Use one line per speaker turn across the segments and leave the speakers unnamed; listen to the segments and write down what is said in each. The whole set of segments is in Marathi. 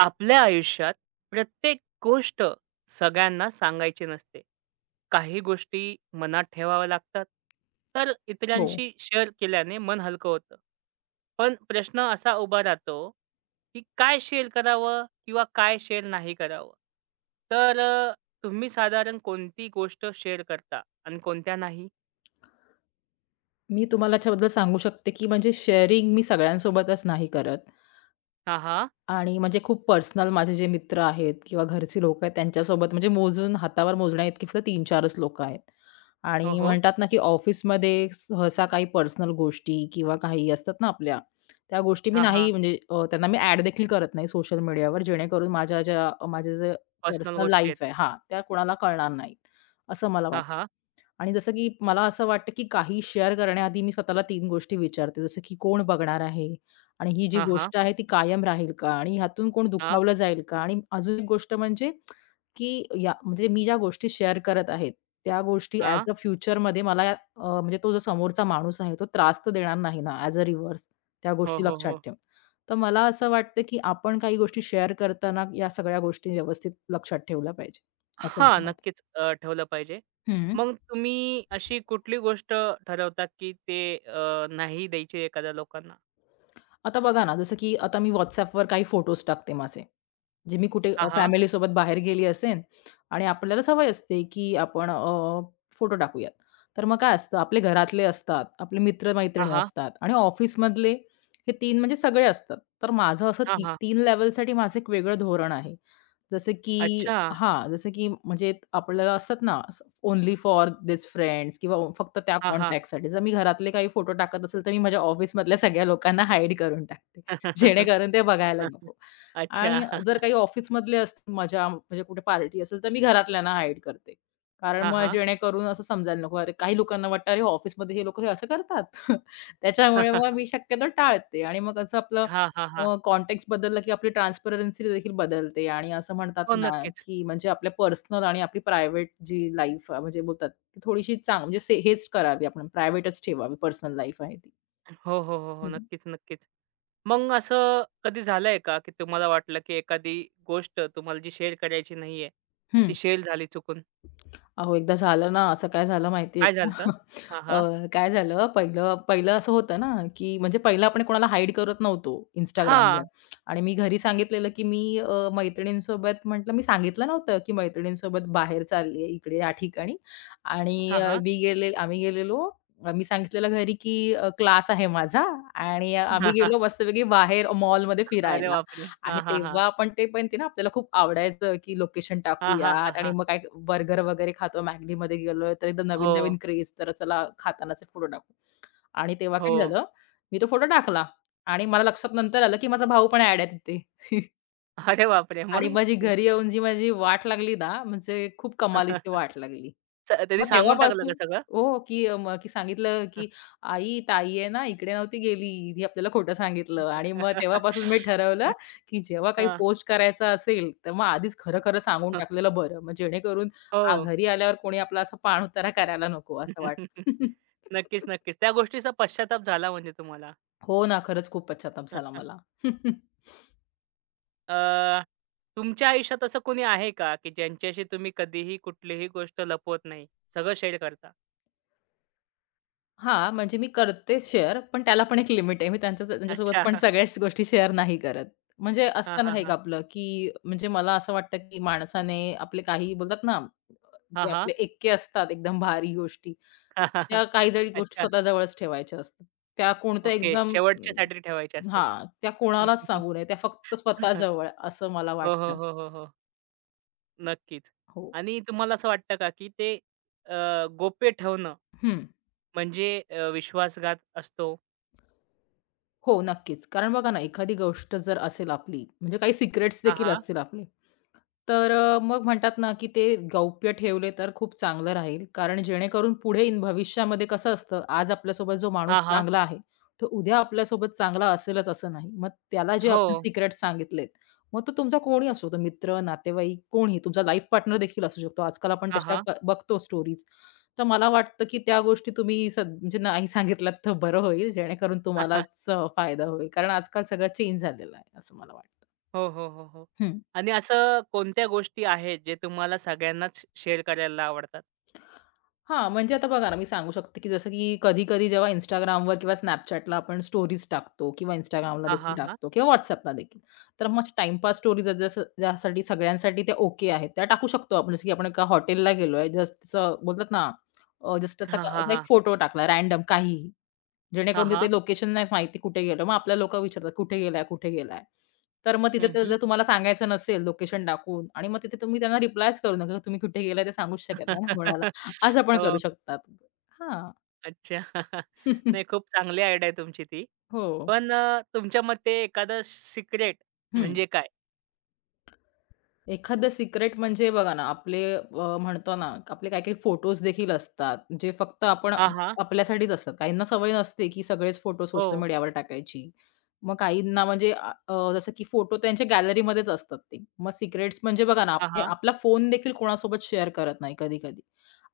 आपल्या आयुष्यात प्रत्येक गोष्ट सगळ्यांना सांगायची नसते. काही गोष्टी मनात ठेवाव्या लागतात, तर
हो.
इतरांशी शेअर केल्याने मन हलकं होतं. पण प्रश्न असा उभा राहतो, की काय शेअर करावं किंवा काय शेअर नाही करावं? तर तुम्ही साधारण कोणती गोष्ट शेअर करता आणि कोणत्या नाही?
मी तुम्हाला याच्याबद्दल सांगू शकते, की म्हणजे शेअरिंग मी सगळ्यांसोबतच नाही करत
हां, हां.
आणि म्हणजे खूप पर्सनल माझे जे मित्र आहेत किंवा घरची लोकं आहेत त्यांच्यासोबत म्हणजे मोजून हातावर मोजण्याइतकी फक्त 3-4च लोकं आहेत.
हो,
आणि
हो.
म्हणतात ना, की ऑफिसमध्ये सहसा काही पर्सनल गोष्टी किंवा काही असतात ना आपल्या, त्या गोष्टी मी
हां,
नाही
हां.
म्हणजे त्यांना मी ॲड देखील करत नाही सोशल मीडियावर जेणेकरून माझ्या ज्या माझे जे
पर्सनल
पर्सनल
गोष्टी आहेत.
लाईफ आहे हां, त्या कोणाला कळणार नाहीत, असं मला
हां,
वाटतं.
हां.
आणि जसं की मला असं वाटतं, की काही शेअर करण्याआधी मी स्वतःला 3 गोष्टी विचारते. जसं की कोण बघणार आहे? आणि ही जी
हां, हां.
गोष्ट आहे ती कायम राहील का? आणि ह्यातून कोण
हां,
दुखावलं जाईल का? आणि अजून एक गोष्ट म्हणजे, की या म्हणजे मी ज्या गोष्टी शेअर करत आहेत, त्या गोष्टी
हां.
ॲज अ फ्युचरमध्ये मला म्हणजे तो जो समोरचा माणूस आहे, तो त्रास तर देणार नाही ना ॲज अ रिव्हर्स. त्या
हो,
गोष्टी
हो,
लक्षात
हो.
ठेवून. तर मला असं वाटतं, की आपण काही गोष्टी शेअर करताना या सगळ्या गोष्टी व्यवस्थित लक्षात ठेवल्या पाहिजे. असं
हां,
मला वाटतं.
नक्कीच अ, ठेवलं पाहिजे. मग तुम्ही अशी कुठली गोष्ट ठरवता, की ते अ, नाही द्यायची एखाद्या लोकांना?
आता बघा ना, जसं की आता मी WhatsAppवर काही फोटोज टाकते माझे. जे मी कुठे
हां, हां.
फॅमिलीसोबत बाहेर गेली असेन आणि आपल्याला सवय असते, की आपण फोटो टाकूयात. तर मग काय असतं, आपले घरातले असतात, आपले
हां,
मित्र-मैत्रिणी
हां.
असतात आणि ऑफिसमधले हे 3 म्हणजे सगळे असतात. तर माझं असं
हां,
ती
हां.
3 लेव्हलसाठी माझं एक वेगळं धोरण आहे. जसं की
अच्छा.
हां, जसं की म्हणजे आपल्याला असतात ना, ओन्ली फॉर दिस फ्रेंड्स किंवा फक्त त्या
हां, हां.
कॉन्टॅक्टसाठी. जर मी घरातले काही फोटो टाकत असेल, तर मी माझ्या ऑफिसमधल्या सगळ्या लोकांना हाईड करून टाकते, जेणेकरून ते बघायला नको. आणि
अच्छा.
जर काही ऑफिसमधले असतील मजा म्हणजे कुठे पार्टी असेल, तर मी घरातल्यांना हाईड करते. कारण
हां,
मग
हां.
जेणेकरून असं समजायला नको. अरे, काही लोकांना वाटतं, "अरे, ऑफिसमध्ये हे लोकं हे असं करतात." त्याच्यामुळे मग मी शक्यतो टाळते आणि मग असं आपलं
हां, हां, हां.
कॉन्टेक्स्ट बदलला, की आपली ट्रान्सपरन्सी देखील बदलते आणि असं म्हणतात
हो,
ना,
नक्कीच.
की म्हणजे आपल्या पर्सनल आणि आपली प्रायव्हेट जी लाईफ म्हणजे बोलतात, ती थोडीशी म्हणजे से हेच करावी आपण प्रायव्हेटच ठेवावी पर्सनल लाईफ आहे ती.
हो, हो, हो, हो.
हं.
नक्कीच, नक्कीच. मग असं कधी झालंय का, की तुम्हाला वाटलं, की एखादी गोष्ट तुम्हाला जी शेअर करायची नाहीये, ती
हं.
शेअर झाली चुकून?
अहो, एकदा झालं ना, असं काय झालं माहिती आहे
काय
का?
झालं होतं? हां, हां.
काय झालं पहिलं पहिलं असं होतं ना, की म्हणजे पहिलं आपण कोणाला हाईड करत नव्हतो Instagramवर
हां.
आणि मी घरी सांगितलेलं, की मी मैत्रिणींसोबत म्हटलं मी सांगितलं नव्हतं, की मैत्रिणींसोबत बाहेर चालली आहे इकडे या ठिकाणी आणि
हां,
मी गेले आम्ही गेलेलो मी सांगितलेलं घरी, की क्लास आहे माझा आणि आम्ही गेलो मस्तपैकी बाहेर मॉलमध्ये
अरे
फिरायला.
बापरे!
आणि
हां, हां, हां.
तेव्हा आपण ते पण ते ना आपल्याला खूप आवडायचं, की लोकेशन
हां, हां, हां,
टाकूयात आणि
हां.
मग काय बर्गर वगैरे खातो मॅगनीमध्ये गेलोय तर एकदम
हो,
नवीन-नवीन क्रेज तर चला खातानाचे फोटो टाकू. आणि तेव्हा
हो.
काय झालं, मी तो फोटो टाकला आणि मला लक्षात नंतर आलं, की माझा भाऊ पण ॲड आहे तिथे.
अरे बापरे!
आणि
मग?
माझी घरी येऊन जी माझी वाट लागली ना, म्हणजे खूप कमालीची वाट लागली.
स त्यांनी
मग
सांगून टाकलं का
तेव्हापासून
सगळं?
हो, की मग की सांगितलं, की "आई, ताई आहे ना, इकडे नव्हती गेली. ही आपल्याला खोटं सांगितलं." आणि मग तेव्हापासून मी ठरवलं, की जेव्हा काही
हां.
पोस्ट करायचं असेल, तर मग आधीच खरं-खरं सांगून टाकलेलं बरं. मग जेणेकरून
हो.
घरी आल्यावर कोणी आपला असा पाणउतारा करायला नको असं वाटतं.
नक्कीच, नक्कीच. त्या गोष्टीचा पश्चाताप झाला म्हणजे तुम्हाला.
हो ना, खरंच खूप पश्चाताप झाला मला.
अ, तुमच्या आयुष्यात असं कोणी आहे का, की ज्यांच्याशी तुम्ही कधीही कुठलीही गोष्ट लपवत नाही? सगळं शेअर करता?
हां, म्हणजे मी करते शेअर, पण त्याला पण एक लिमिट आहे. मी त्यांच्यासोबत पण
अच्छा.
सगळ्याच गोष्टी शेअर नाही करत. म्हणजे
हां,
असतं
हां,
ना एक
हां.
आपलं, की म्हणजे मला असं वाटतं, की माणसाने आपले काही बोलतात ना,
हां,
जे
हां.
आपले एक्के असतात एकदम भारी गोष्टी, त्या काही जरी गोष्टी
अच्छा.
स्वतःजवळच ठेवायच्या असतात. त्या कोणत्या
ओके.
एकदम
शेवटच्यासाठी ठेवायचे असतात.
हां, त्या कोणालाच सांगू नये. त्या फक्त स्वतःजवळ असं मला
हो, हो,
वाटतं.
हो, हो, हो. नक्कीच.
हो.
आणि तुम्हाला असं वाटतं का, की ते अ, गोप्य ठेवणं
हं.
म्हणजे विश्वासघात असतो?
हो, नक्कीच. कारण बघा ना, एखादी गोष्ट जर असेल आपली, म्हणजे काही सिक्रेट्स
हां,
देखील
हां.
असतील आपले. तर मग म्हणतात ना, की ते गौप्य ठेवले तर खूप चांगलं राहील. कारण जेणेकरून पुढे इन भविष्यामध्ये कसं असतं, आज आपल्यासोबत जो माणूस
हां, हां.
चांगला आहे, तो उद्या आपल्यासोबत चांगला असेलच असं नाही. मग त्याला जे
हो.
आपण सिक्रेट सांगितलेत, मग तो तुमचा कोणी असो, तो मित्र, नातेवाईक कोणीही, तुमचा लाईफ पार्टनर देखील असू शकतो. आजकाल आपण
हां,
तशा
हां.
क बघतो स्टोरीज. तर मला वाटतं, की त्या गोष्टी तुम्ही म्हणजे नाही सांगितलात तर बरं होईल, जेणेकरून तुम्हालाच फायदा होईल. कारण आजकाल सगळं चेंज झालेलं आहे, असं मला वाटतं.
हो, हो, हो, हो. आणि असं कोणत्या गोष्टी आहेत, जे तुम्हाला सगळ्यांनाच शेअर करायला आवडतात?
हां, म्हणजे आता बघा ना, मी सांगू शकते, की जसं की कधी-कधी जेव्हा Instagramवर किंवा Snapchatला आपण स्टोरीज टाकतो किंवा Instagramला
हां,
देखील
हां, हां.
टाकतो किंवा WhatsAppला देखील. तर मग टाईमपास स्टोरीज जसं ज्यासाठी सगळ्यांसाठी त्या ओके आहेत, त्या टाकू शकतो आपण. जसं की आपण एका हॉटेलला गेलोय, जस्ट बोलतात ना, जस्ट असा
हां, हां,
असा एक
हां.
फोटो टाकला रँडम काहीही.
हां,
जेणेकरून
हां.
तिथे लोकेशन नाहीच माहिती कुठे गेलं. मग आपल्याला लोकं विचारतात, "कुठे गेलाय? कुठे गेलाय?" तर मग तिथे
हं,
तर
हं.
जर तुम्हाला सांगायचं नसेल लोकेशन टाकून आणि मग तिथे तुम्ही त्यांना रिप्लायच करू नका. तुम्ही कुठे गेलाय ते सांगूच शकत नाही ना कोणाला. असं पण करू
हो.
शकतात. हां.
अच्छा. नाही खूप चांगली आयडिया आहे तुमची ती.
हो.
पण तुमच्या मते एखादं सिक्रेट
हं.
म्हणजे काय?
एखादं सिक्रेट म्हणजे बघा ना, आपले म्हणतो ना, आपले काही-काही फोटोज देखील असतात, जे फक्त आपण
हां, हां.
आपल्यासाठीच असतात. काहींना सवय नसते, की सगळेच फोटो
हो.
सोशल मीडियावर टाकायची. मग काहींना म्हणजे अ, अ, जसं की फोटो त्यांच्या गॅलरीमध्येच असतात ते. मग सिक्रेट्स म्हणजे बघा ना,
हां,
आपले
हां.
आपला फोन देखील कोणासोबत शेअर करत नाही कधी-कधी.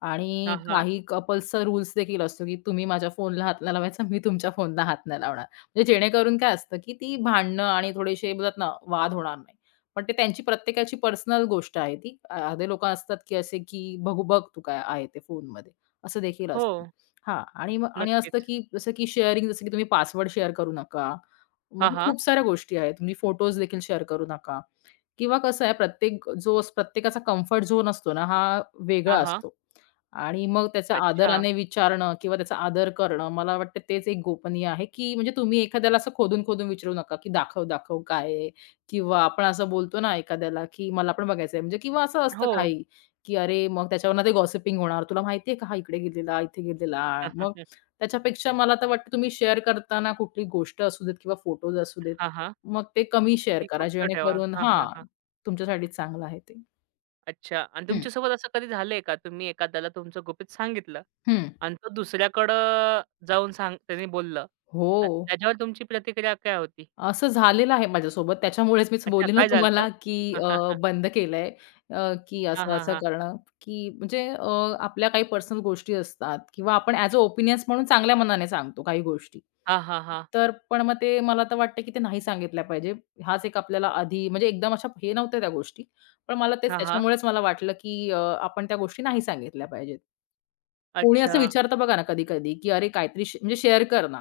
आणि
हां, हां.
काही कपल्सचा रूल्स देखील असतो, की तुम्ही माझ्या फोनला हात नाही लावायचा, मी तुमच्या फोनला हात नाही लावणार. म्हणजे जेणेकरून काय असतं, की ती भांडणं आणि थोडेसे बोलतात ना, वाद होणार नाही. पण ते त्यांची प्रत्येकाची पर्सनल गोष्ट आहे ती. अर्धे लोकं असतात, की असे की "बघू बघ तू काय आहे ते फोनमध्ये." असं देखील
हो,
असतं. हां आणि मग आणि असतं,
नक्कीच.
की जसं की शेअरिंग जसं की तुम्ही पासवर्ड शेअर करू नका.
हा
म्हणजे
हा
खूप साऱ्या गोष्टी आहेत. तुम्ही फोटोज देखील शेअर करू नका किंवा कसं आहे प्रत्येक जो प्रत्येकाचा कम्फर्ट झोन असतो ना, हा
हा
वेगळा
हां.
असतो. आणि मग त्याचा
अच्छा.
आदराने विचारणं किंवा त्याचा आदर करणं, मला वाटतं तेच एक गोपनीय आहे, की म्हणजे तुम्ही एखाद्याला असं खोदून-खोदून विचारू नका, की दाखव, दाखव काय आहे? किंवा आपण असं बोलतो ना एखाद्याला, की मला पण बघायचं आहे म्हणजे किंवा असं असतं
हो.
काही, की अरे मग त्याच्यावरनं ते गॉसिपिंग होणार. तुला माहिती आहे का हा इकडे गेलेला, इथे गेलेला? मग त्याच्यापेक्षा मला तर वाटतं तुम्ही शेअर करताना कुठली गोष्ट असू देत किंवा फोटोज असू देत,
हां, हां.
मग ते कमी शेअर
ती
करा
गुप्त ठेवा.
जेणेकरून
हां, हां,
हां,
हां.
तुमच्यासाठी चांगलं आहे ते.
अच्छा आणि
हं,
तुमच्यासोबत असं कधी झालंय का? तुम्ही एखाद्याला तुमचं गुपित सांगितलं
हं.
आणि तो दुसऱ्याकडं जाऊन सांग त्याने बोललं.
हो.
त्याच्यावर तुमची प्रतिक्रिया काय होती?
असं झालेलं आहे माझ्यासोबत. त्याच्यामुळेच मीच
अच्छा,
बोलले ना
काय झालं होतं?
तुम्हाला, की बंद केलंय की
हां, हां,
असं-असं
हां.
करणं, की म्हणजे आपल्या काही पर्सनल गोष्टी असतात किंवा आपण ॲज अ ओपिनियन्स म्हणून चांगल्या मनाने सांगतो काही गोष्टी.
हां, हां, हां.
तर पण मग ते मला तर वाटतं, की ते नाही सांगितल्या पाहिजे. हाच एक आपल्याला आधी म्हणजे एकदम अशा हे नव्हत्या त्या गोष्टी. पण मला तेच
हां, हां.
त्याच्यामुळेच मला वाटलं, की आपण त्या गोष्टी नाही सांगितल्या पाहिजेत. कोणी
अच्छा.
असं विचारतं बघा ना कधी-कधी, की "अरे काहीतरी म्हणजे शेअर कर ना."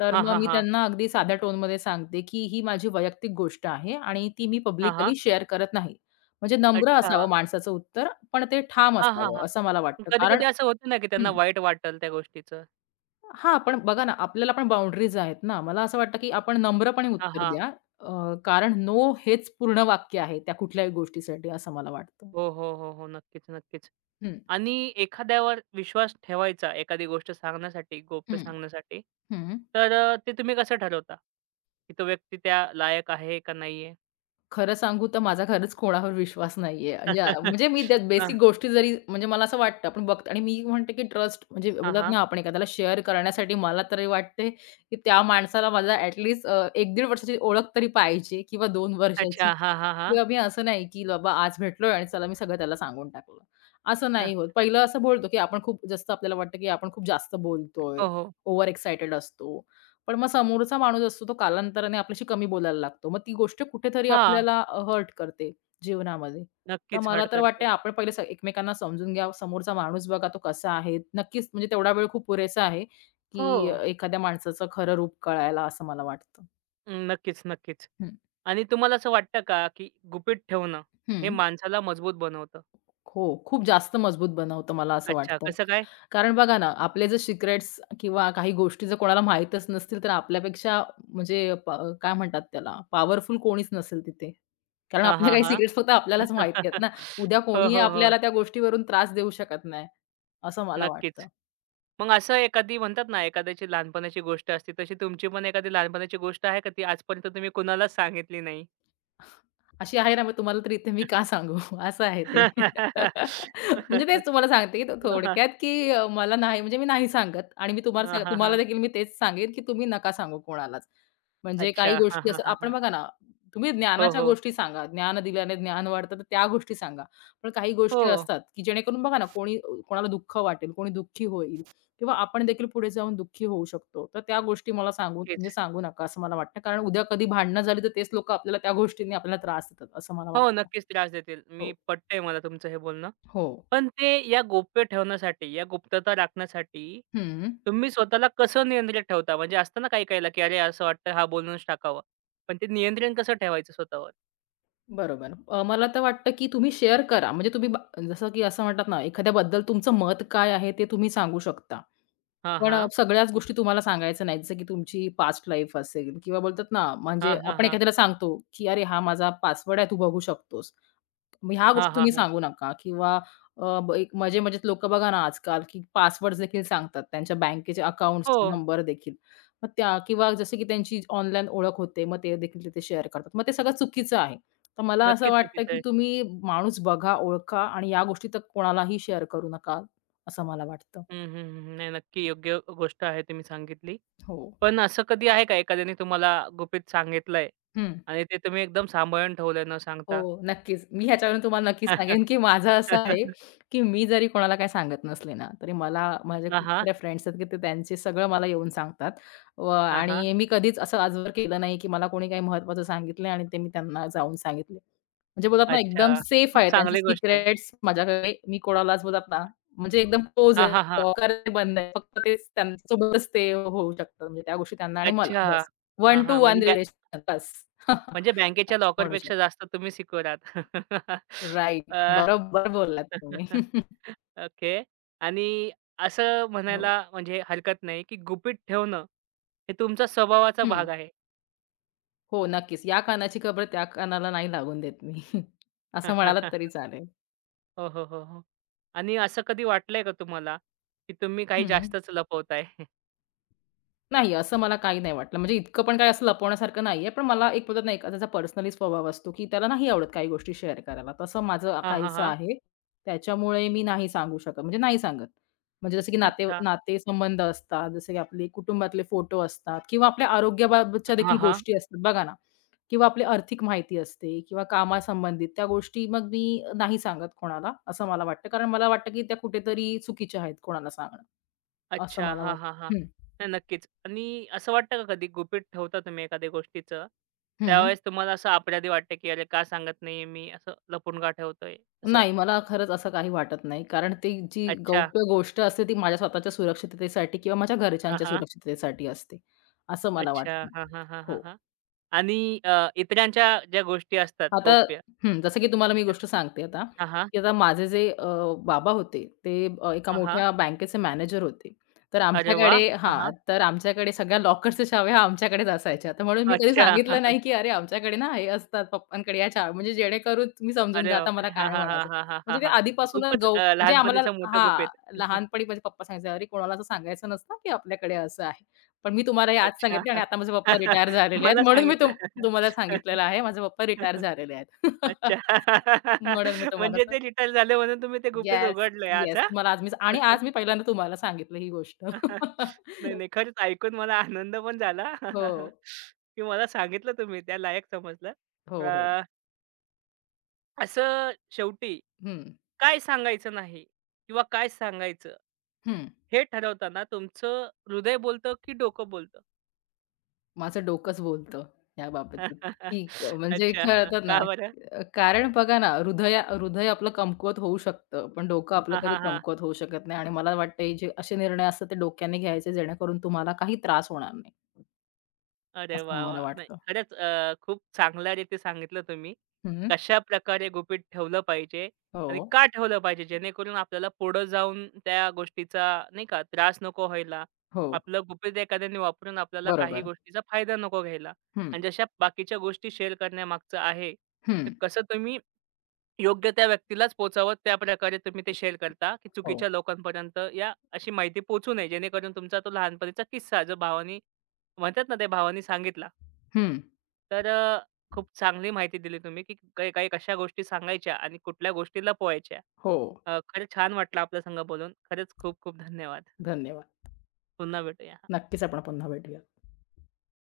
तर
हां,
मग
हां,
मी
हां.
त्यांना अगदी साध्या टोनमध्ये सांगते, की "ही माझी वैयक्तिक गोष्ट आहे आणि ती मी
हां, हां.
पब्लिकली शेअर करत नाही." म्हणजे नम्र
अच्छा.
असावं माणसाचं उत्तर, पण ते ठाम
हां, हां,
असावं
हां.
असं मला वाटतं. कारण
कधी-कधी असं होतं ना, की त्यांना
हं.
वाईट वाटेल त्या गोष्टीचं.
हां, पण बघा ना आपल्याला पण बाउंडरीज आहेत ना. मला असं वाटतं, की आपण नम्रपणे
हां,
उत्तर
हां.
द्या. कारण "नो" हेच पूर्ण वाक्य आहे त्या कुठल्याही गोष्टीसाठी असं मला वाटतं.
हो, हो, हो, हो. नक्कीच, नक्कीच.
हं,
आणि एखाद्यावर विश्वास ठेवायचा, एखादी गोष्ट सांगण्यासाठी, गोप्य
हं,
सांगण्यासाठी,
हं.
तर अ, ते तुम्ही कसं ठरवता? की तो व्यक्ती त्या लायक आहे का नाहीये?
खरं सांगू तर माझा खरंच कोणावर विश्वास नाहीये. म्हणजे म्हणजे मी त्या
हां,
बेसिक गोष्टी जरी म्हणजे मला असं वाटतं आपण बघतो आणि मी म्हणते की ट्रस्ट म्हणजे
हां,
बोलतात
हां.
ना आपण एखाद्याला शेअर करण्यासाठी मला तरी वाटते की त्या माणसाला माझा ॲट लीस्ट 1-1.5 वर्षाची ओळख तरी पाहिजे किंवा 2 वर्षाची
अच्छा. हां, हां, हां.
किंवा मी असं नाही की बाबा आज भेटलोय आणि चला मी सगळं त्याला सांगून टाकलं. असं
हं.
नाही होत. पहिलं असं बोलतो की आपण खूप जास्त आपल्याला वाटतं की आपण खूप जास्त बोलतोय,
हो, हो.
ओव्हर एक्साइटेड असतो पण मग समोरचा माणूस असतो तो कालांतराने आपल्याशी कमी बोलायला लागतो. मग ती गोष्ट कुठेतरी
हां.
आपल्याला हर्ट करते जीवनामध्ये. तर
नक्कीच
मला
हर्ट
तर
करते.
वाटतंय आपण पहिले एकमेकांना समजून घ्या. समोरचा माणूस बघा तो कसा आहे. नक्कीच म्हणजे तेवढा वेळ खूप पुरेसा आहे,
हो.
की एखाद्या माणसाचं खरं रूप कळायला असं मला वाटतं.
हम्म, नक्कीच, नक्कीच.
हं,
आणि तुम्हाला असं वाटतं का, की गुपित ठेवणं हे
हं.
माणसाला मजबूत बनवतं?
हो, खूप जास्त मजबूत बनवतं मला असं
अच्छा.
वाटतं.
कसं काय?
कारण बघा ना, आपले जर सिक्रेट्स किंवा काही गोष्टी जर कोणाला माहीतच नसतील, तर आपल्यापेक्षा म्हणजे काय म्हणतात त्याला, पॉवरफुल कोणीच नसेल तिथे. कारण
हां,
आपले
हां,
काही
हां.
सिक्रेट्स फक्त आपल्यालाच माहिती आहेत ना. उद्या
हो,
कोणीही
हो, हो.
आपल्याला त्या गोष्टीवरून त्रास देऊ शकत नाही, असं मला वाटतं.
नक्कीच. मग असं एखादी म्हणतात ना, एखाद्याची लहानपणाची गोष्ट असते, तशी तुमची पण एखादी लहानपणाची गोष्ट आहे का ती आजपर्यंत तुम्ही कुणालाच सांगितली नाही?
अशी आहे ना, मग तुम्हाला तर इथे मी का सांगू? असं आहे ते. म्हणजे तेच तुम्हाला सांगते, की
हां, हां.
थोडक्यात, की मला नाही म्हणजे मी नाही सांगत आणि मी तुम्हाला
हां,
तुम्हाला
हां,
देखील मी तेच सांगेन, की तुम्ही नका सांगू कोणालाच. म्हणजे
अच्छा.
काही
हां,
गोष्टी
हां,
असं
हां,
आपण
हां.
बघा ना, तुम्ही
हो,
ज्ञानाच्या
हो.
गोष्टी सांगा. ज्ञान दिल्याने ज्ञान वाढतं, तर त्या गोष्टी सांगा. पण काही
हो.
गोष्टी असतात, की जेणेकरून बघा ना, कोणी कोणाला दुःख वाटेल, कोणी दुःखी होईल. किंवा आपण देखील पुढे जाऊन दुःखी होऊ शकतो. तर त्या गोष्टी मला
नक्कीच.
सांगू नका असं मला वाटतं. कारण उद्या कधी भांडणं झाली तर तेच लोकं त्या गोष्टींनी आपल्याला त्रास देतात असं मला
हो,
वाटतं.
नक्कीच त्रास देतील.
हो,
मी पटतंय मला तुमचं हे बोलणं.
हो.
पण ते या गोप्य ठेवण्यासाठी, या गुप्तता राखण्यासाठी
हं.
तुम्ही स्वतःला कसं नियंत्रित ठेवता? म्हणजे असतं ना काही-काहीला, की "अरे, असं वाटतं हा बोलूनच टाकावा." पण ते नियंत्रण कसं ठेवायचं स्वतःवर?
बरोबर. मला तर वाटतं, की तुम्ही शेअर करा. म्हणजे तुम्ही बा जसं की असं म्हणतात ना, एखाद्याबद्दल तुमचं मत काय आहे ते तुम्ही सांगू शकता.
हां,
पण
हां.
सगळ्याच गोष्टी तुम्हाला सांगायचं नाहीत. जसं की तुमची पास्ट लाईफ असेल किंवा बोलतात ना, म्हणजे
हां, हां,
आपण
हां.
एखाद्याला सांगतो, की "अरे, हा माझा पासवर्ड आहे, तू बघू शकतोस." मग ह्या
हां,
गोष्टी
हां,
तुम्ही
हां.
सांगू नका किंवा अ, ब एक मजे-मजेत लोकं बघा ना आजकाल, की पासवर्ड देखील सांगतात त्यांच्या बँकेचे
हो,
अकाउंट्सचे नंबर देखील. मग त्या किंवा जसं की त्यांची ऑनलाईन ओळख होते, मग ते देखील तिथे शेअर करतात. मग ते सगळं चुकीचं आहे. तर मला असं
नक्कीच
वाटतं,
चुकीचं
की
आहे.
तुम्ही माणूस बघा, ओळखा आणि या गोष्टी तर कोणालाही शेअर करू नका, असं मला वाटतं.
हं, हं, हं. नाही, नक्की योग्य गोष्ट आहे तुम्ही सांगितली.
हो.
पण असं कधी आहे का एखाद्याने तुम्हाला गुपित सांगितलंय
हं.
आणि ते तुम्ही एकदम सांभाळून ठेवलंय न सांगता?
हो, नक्कीच. मी ह्याच्यावरून तुम्हाला नक्कीच सांगेन, की माझं असं आहे, की मी जरी कोणाला काही सांगत नसले ना, तरी मला माझे
हां,
खूप
हां.
सारे फ्रेंड्स आहेत, की ते त्यांचे सगळं मला येऊन सांगतात. व
हां, हां.
आणि मी कधीच असं आजवर केलं नाही, की मला कोणी काही महत्त्वाचं सांगितलंय आणि ते मी त्यांना जाऊन सांगितले. म्हणजे बोलतात ना, एकदम
अच्छा.
सेफ
खूप
आहे त्यांचे
चांगली गोष्ट आहे.
सिक्रेट्स माझ्याकडे. मी कोणालाच बोलतात ना, म्हणजे एकदम क्लोज
हां,
आहे,
हां, हां.
सहकार्य बंद आहे. फक्त तेच त्यांच्यासोबतच ते होऊ शकतं. म्हणजे त्या गोष्टी त्यांना आणि मला
अच्छा.
बस.
हां,
वन टू
हां.
वन
म्हणजे बॅ
रिलेशन बस.
म्हणजे बँकेच्या
असं म्हणू
लॉकरपेक्षा
शकतो.
जास्त तुम्ही सिक्युअर आहात.
राइट.
अ
बरोबर बोललात तुम्ही.
ओके. आणि असं
हो.
म्हणायला म्हणजे हरकत नाही, की गुपित ठेवणं हे तुमचा स्वभावाचा
हं.
भाग आहे.
हो, नक्कीच. या कानाची खबर त्या कानाला नाही लागून देत मी. असं म्हणालात तरी चालेल.
हो, हो, हो, हो. आणि असं कधी वाटलंय का तुम्हाला, की तुम्ही काही
हं.
जास्तच लपवताय?
नाही, असं मला काही नाही वाटलं. म्हणजे इतकं पण काही असं लपवण्यासारखं नाहीये. पण मला एक बोलतात ना, एखाद्याचा पर्सनली स्वभाव असतो, की त्याला नाही आवडत काही गोष्टी शेअर करायला. तसं माझं
हां, हां,
काहीसं
हां.
आहे. त्याच्यामुळे मी नाही सांगू शकत, म्हणजे नाही सांगत. म्हणजे जसं की नाते
अच्छा.
नातेसंबंध असतात, जसं की आपले कुटुंबातले फोटो असतात किंवा आपल्या आरोग्याबाबतच्या देखील
हां, हां.
गोष्टी असतात बघा ना किंवा आपली आर्थिक माहिती असते किंवा कामासंबंधित त्या गोष्टी मग मी नाही सांगत कोणाला, असं मला वाटतं. कारण मला वाटतं, की त्या कुठेतरी चुकीच्या आहेत कोणाला सांगणं, असं
अच्छा.
मला
हां, हां, हां.
वाटतं.
नाही नक्कीच. आणि असं वाटतं का कधी गुपित ठेवता तुम्ही एखाद्या गोष्टीचं,
हं, हं.
त्यावेळेस तुम्हाला असं अपराधी वाटतं, की "अरे का सांगत नाहीये मी? असं लपून का ठेवतोय?" असं.
नाही, मला खरंच असं काही वाटत नाही. कारण ती जी
अच्छा.
गौप्य गोष्ट असते ती माझ्या स्वतःच्या सुरक्षिततेसाठी किंवा माझ्या
हां,
घरच्यांच्या
हां.
सुरक्षिततेसाठी असते, असं मला
अच्छा.
वाटतं.
हां, हां, हां, हां,
हो.
हां. आणि इतरांच्या ज्या गोष्टी असतात
आता
गौप्य
हं, जसं की तुम्हाला मी गोष्ट सांगते आता,
हां, हां.
की आता माझे जे बाबा होते ते एका
हां, हां.
मोठ्या बँकेचे मॅनेजर होते.
अरे वाह! हां, हां.
तर आमच्याकडे सगळ्या लॉकर्सच्या चाव्या आमच्याकडेच असायच्या. तर म्हणून मी कधी
अच्छा.
सांगितलं नाही, की "अरे, आमच्याकडे ना हे असतात पप्पांकडे या चाव्या." म्हणजे जेणेकरून तुम्ही समजून
अरे
जा मला
बापरे! हां,
काय
हां, हां,
म्हणायचं.
हां, हां, हां,
म्हणजे ते
हां.
आधीपासूनच
खूपच
गौ
अ,
म्हणजे आम्हाला
लहानपणीचं मोठं गुपित.
हां, लहानपणी म्हणजे पप्पा सांगायचे, "अरे, कोणाला असं सांगायचं नसतं, की आपल्याकडे असं आहे." पण मी तुम्हाला हे आज
अच्छा.
सांगितले आणि आता माझे पप्पा रिटायर झालेले आहेत.
मला
म्हणून मी
सांगितलं.
तुम तुम्हाला सांगितलेलं आहे. माझे पप्पा रिटायर झालेले आहेत.
अच्छा.
म्हणून मी तुम्हाला
म्हणजे
असं
ते रिटायर झाले म्हणून तुम्ही ते गुपित
येस,
उघडलंय आज
येस. मला आज मी आणि आज मी
हां?
पहिल्यांदा तुम्हाला सांगितलं ही गोष्ट.
नाही, नाही. खरंच ऐकून मला आनंद पण झाला
हो,
की मला सांगितलं तुम्ही त्या लायक समजलं.
हो, हो.
अ, असं शेवटी
हं,
काय सांगायचं नाही किंवा काय सांगायचं
हं.
हे ठरवताना तुमचं हृदय बोलतं की डोकं बोलतं?
माझं डोकंच बोलतं या बाबतीत, की म्हणजे
अच्छा.
कळतात ना,
का बरं?
कारण बघा ना, हृदय हृदय आपलं कमकुवत होऊ शकतं, पण डोकं आपलं
हां,
कधी
हां, हां.
कमकुवत होऊ शकत नाही आणि मला वाटतं हे जे असे निर्णय असतात ते डोक्याने घ्यायचे जेणेकरून तुम्हाला काही त्रास होणार नाही.
अरे
असं
वाह!
मला
वाह! नाही
वाटतं.
खरंच अ, खूप चांगल्यारीती सांगितलं तुम्ही.
हं.
कशाप्रकारे गुपित ठेवलं पाहिजे
हो,
आणि का ठेवलं पाहिजे जेणेकरून आपल्याला पुढं जाऊन त्या गोष्टीचा नाही का त्रास नको व्हायला.
हो.
आपलं गुपित एखाद्याने वापरून आपल्याला काही
बरोबर.
गोष्टीचा फायदा नको घ्यायला
हं,
आणि जशा बाकीच्या गोष्टी शेअर करण्यामागचं आहे, तर
हं.
कसं तुम्ही योग्य त्या व्यक्तीलाच पोहोचावं त्याप्रकारे तुम्ही ते शेअर करता, की
हो.
चुकीच्या लोकांपर्यंत या अशी माहिती पोहोचू नये जेणेकरून तुमचा तो लहानपणीचा किस्सा जो भावानी म्हणतात ना, त्या भावाने सांगितला.
हं.
तर खूप चांगली माहिती दिली तुम्ही, की काही काही कशा गोष्टी सांगायच्या आणि कुठल्या गोष्टी लपवायच्या.
हो.
खरंच छान वाटलं आपल्या संग बोलून. खरंच खूप खूप धन्यवाद.
धन्यवाद.
पुन्हा भेटूया.
नक्कीच आपण पुन्हा भेटूया.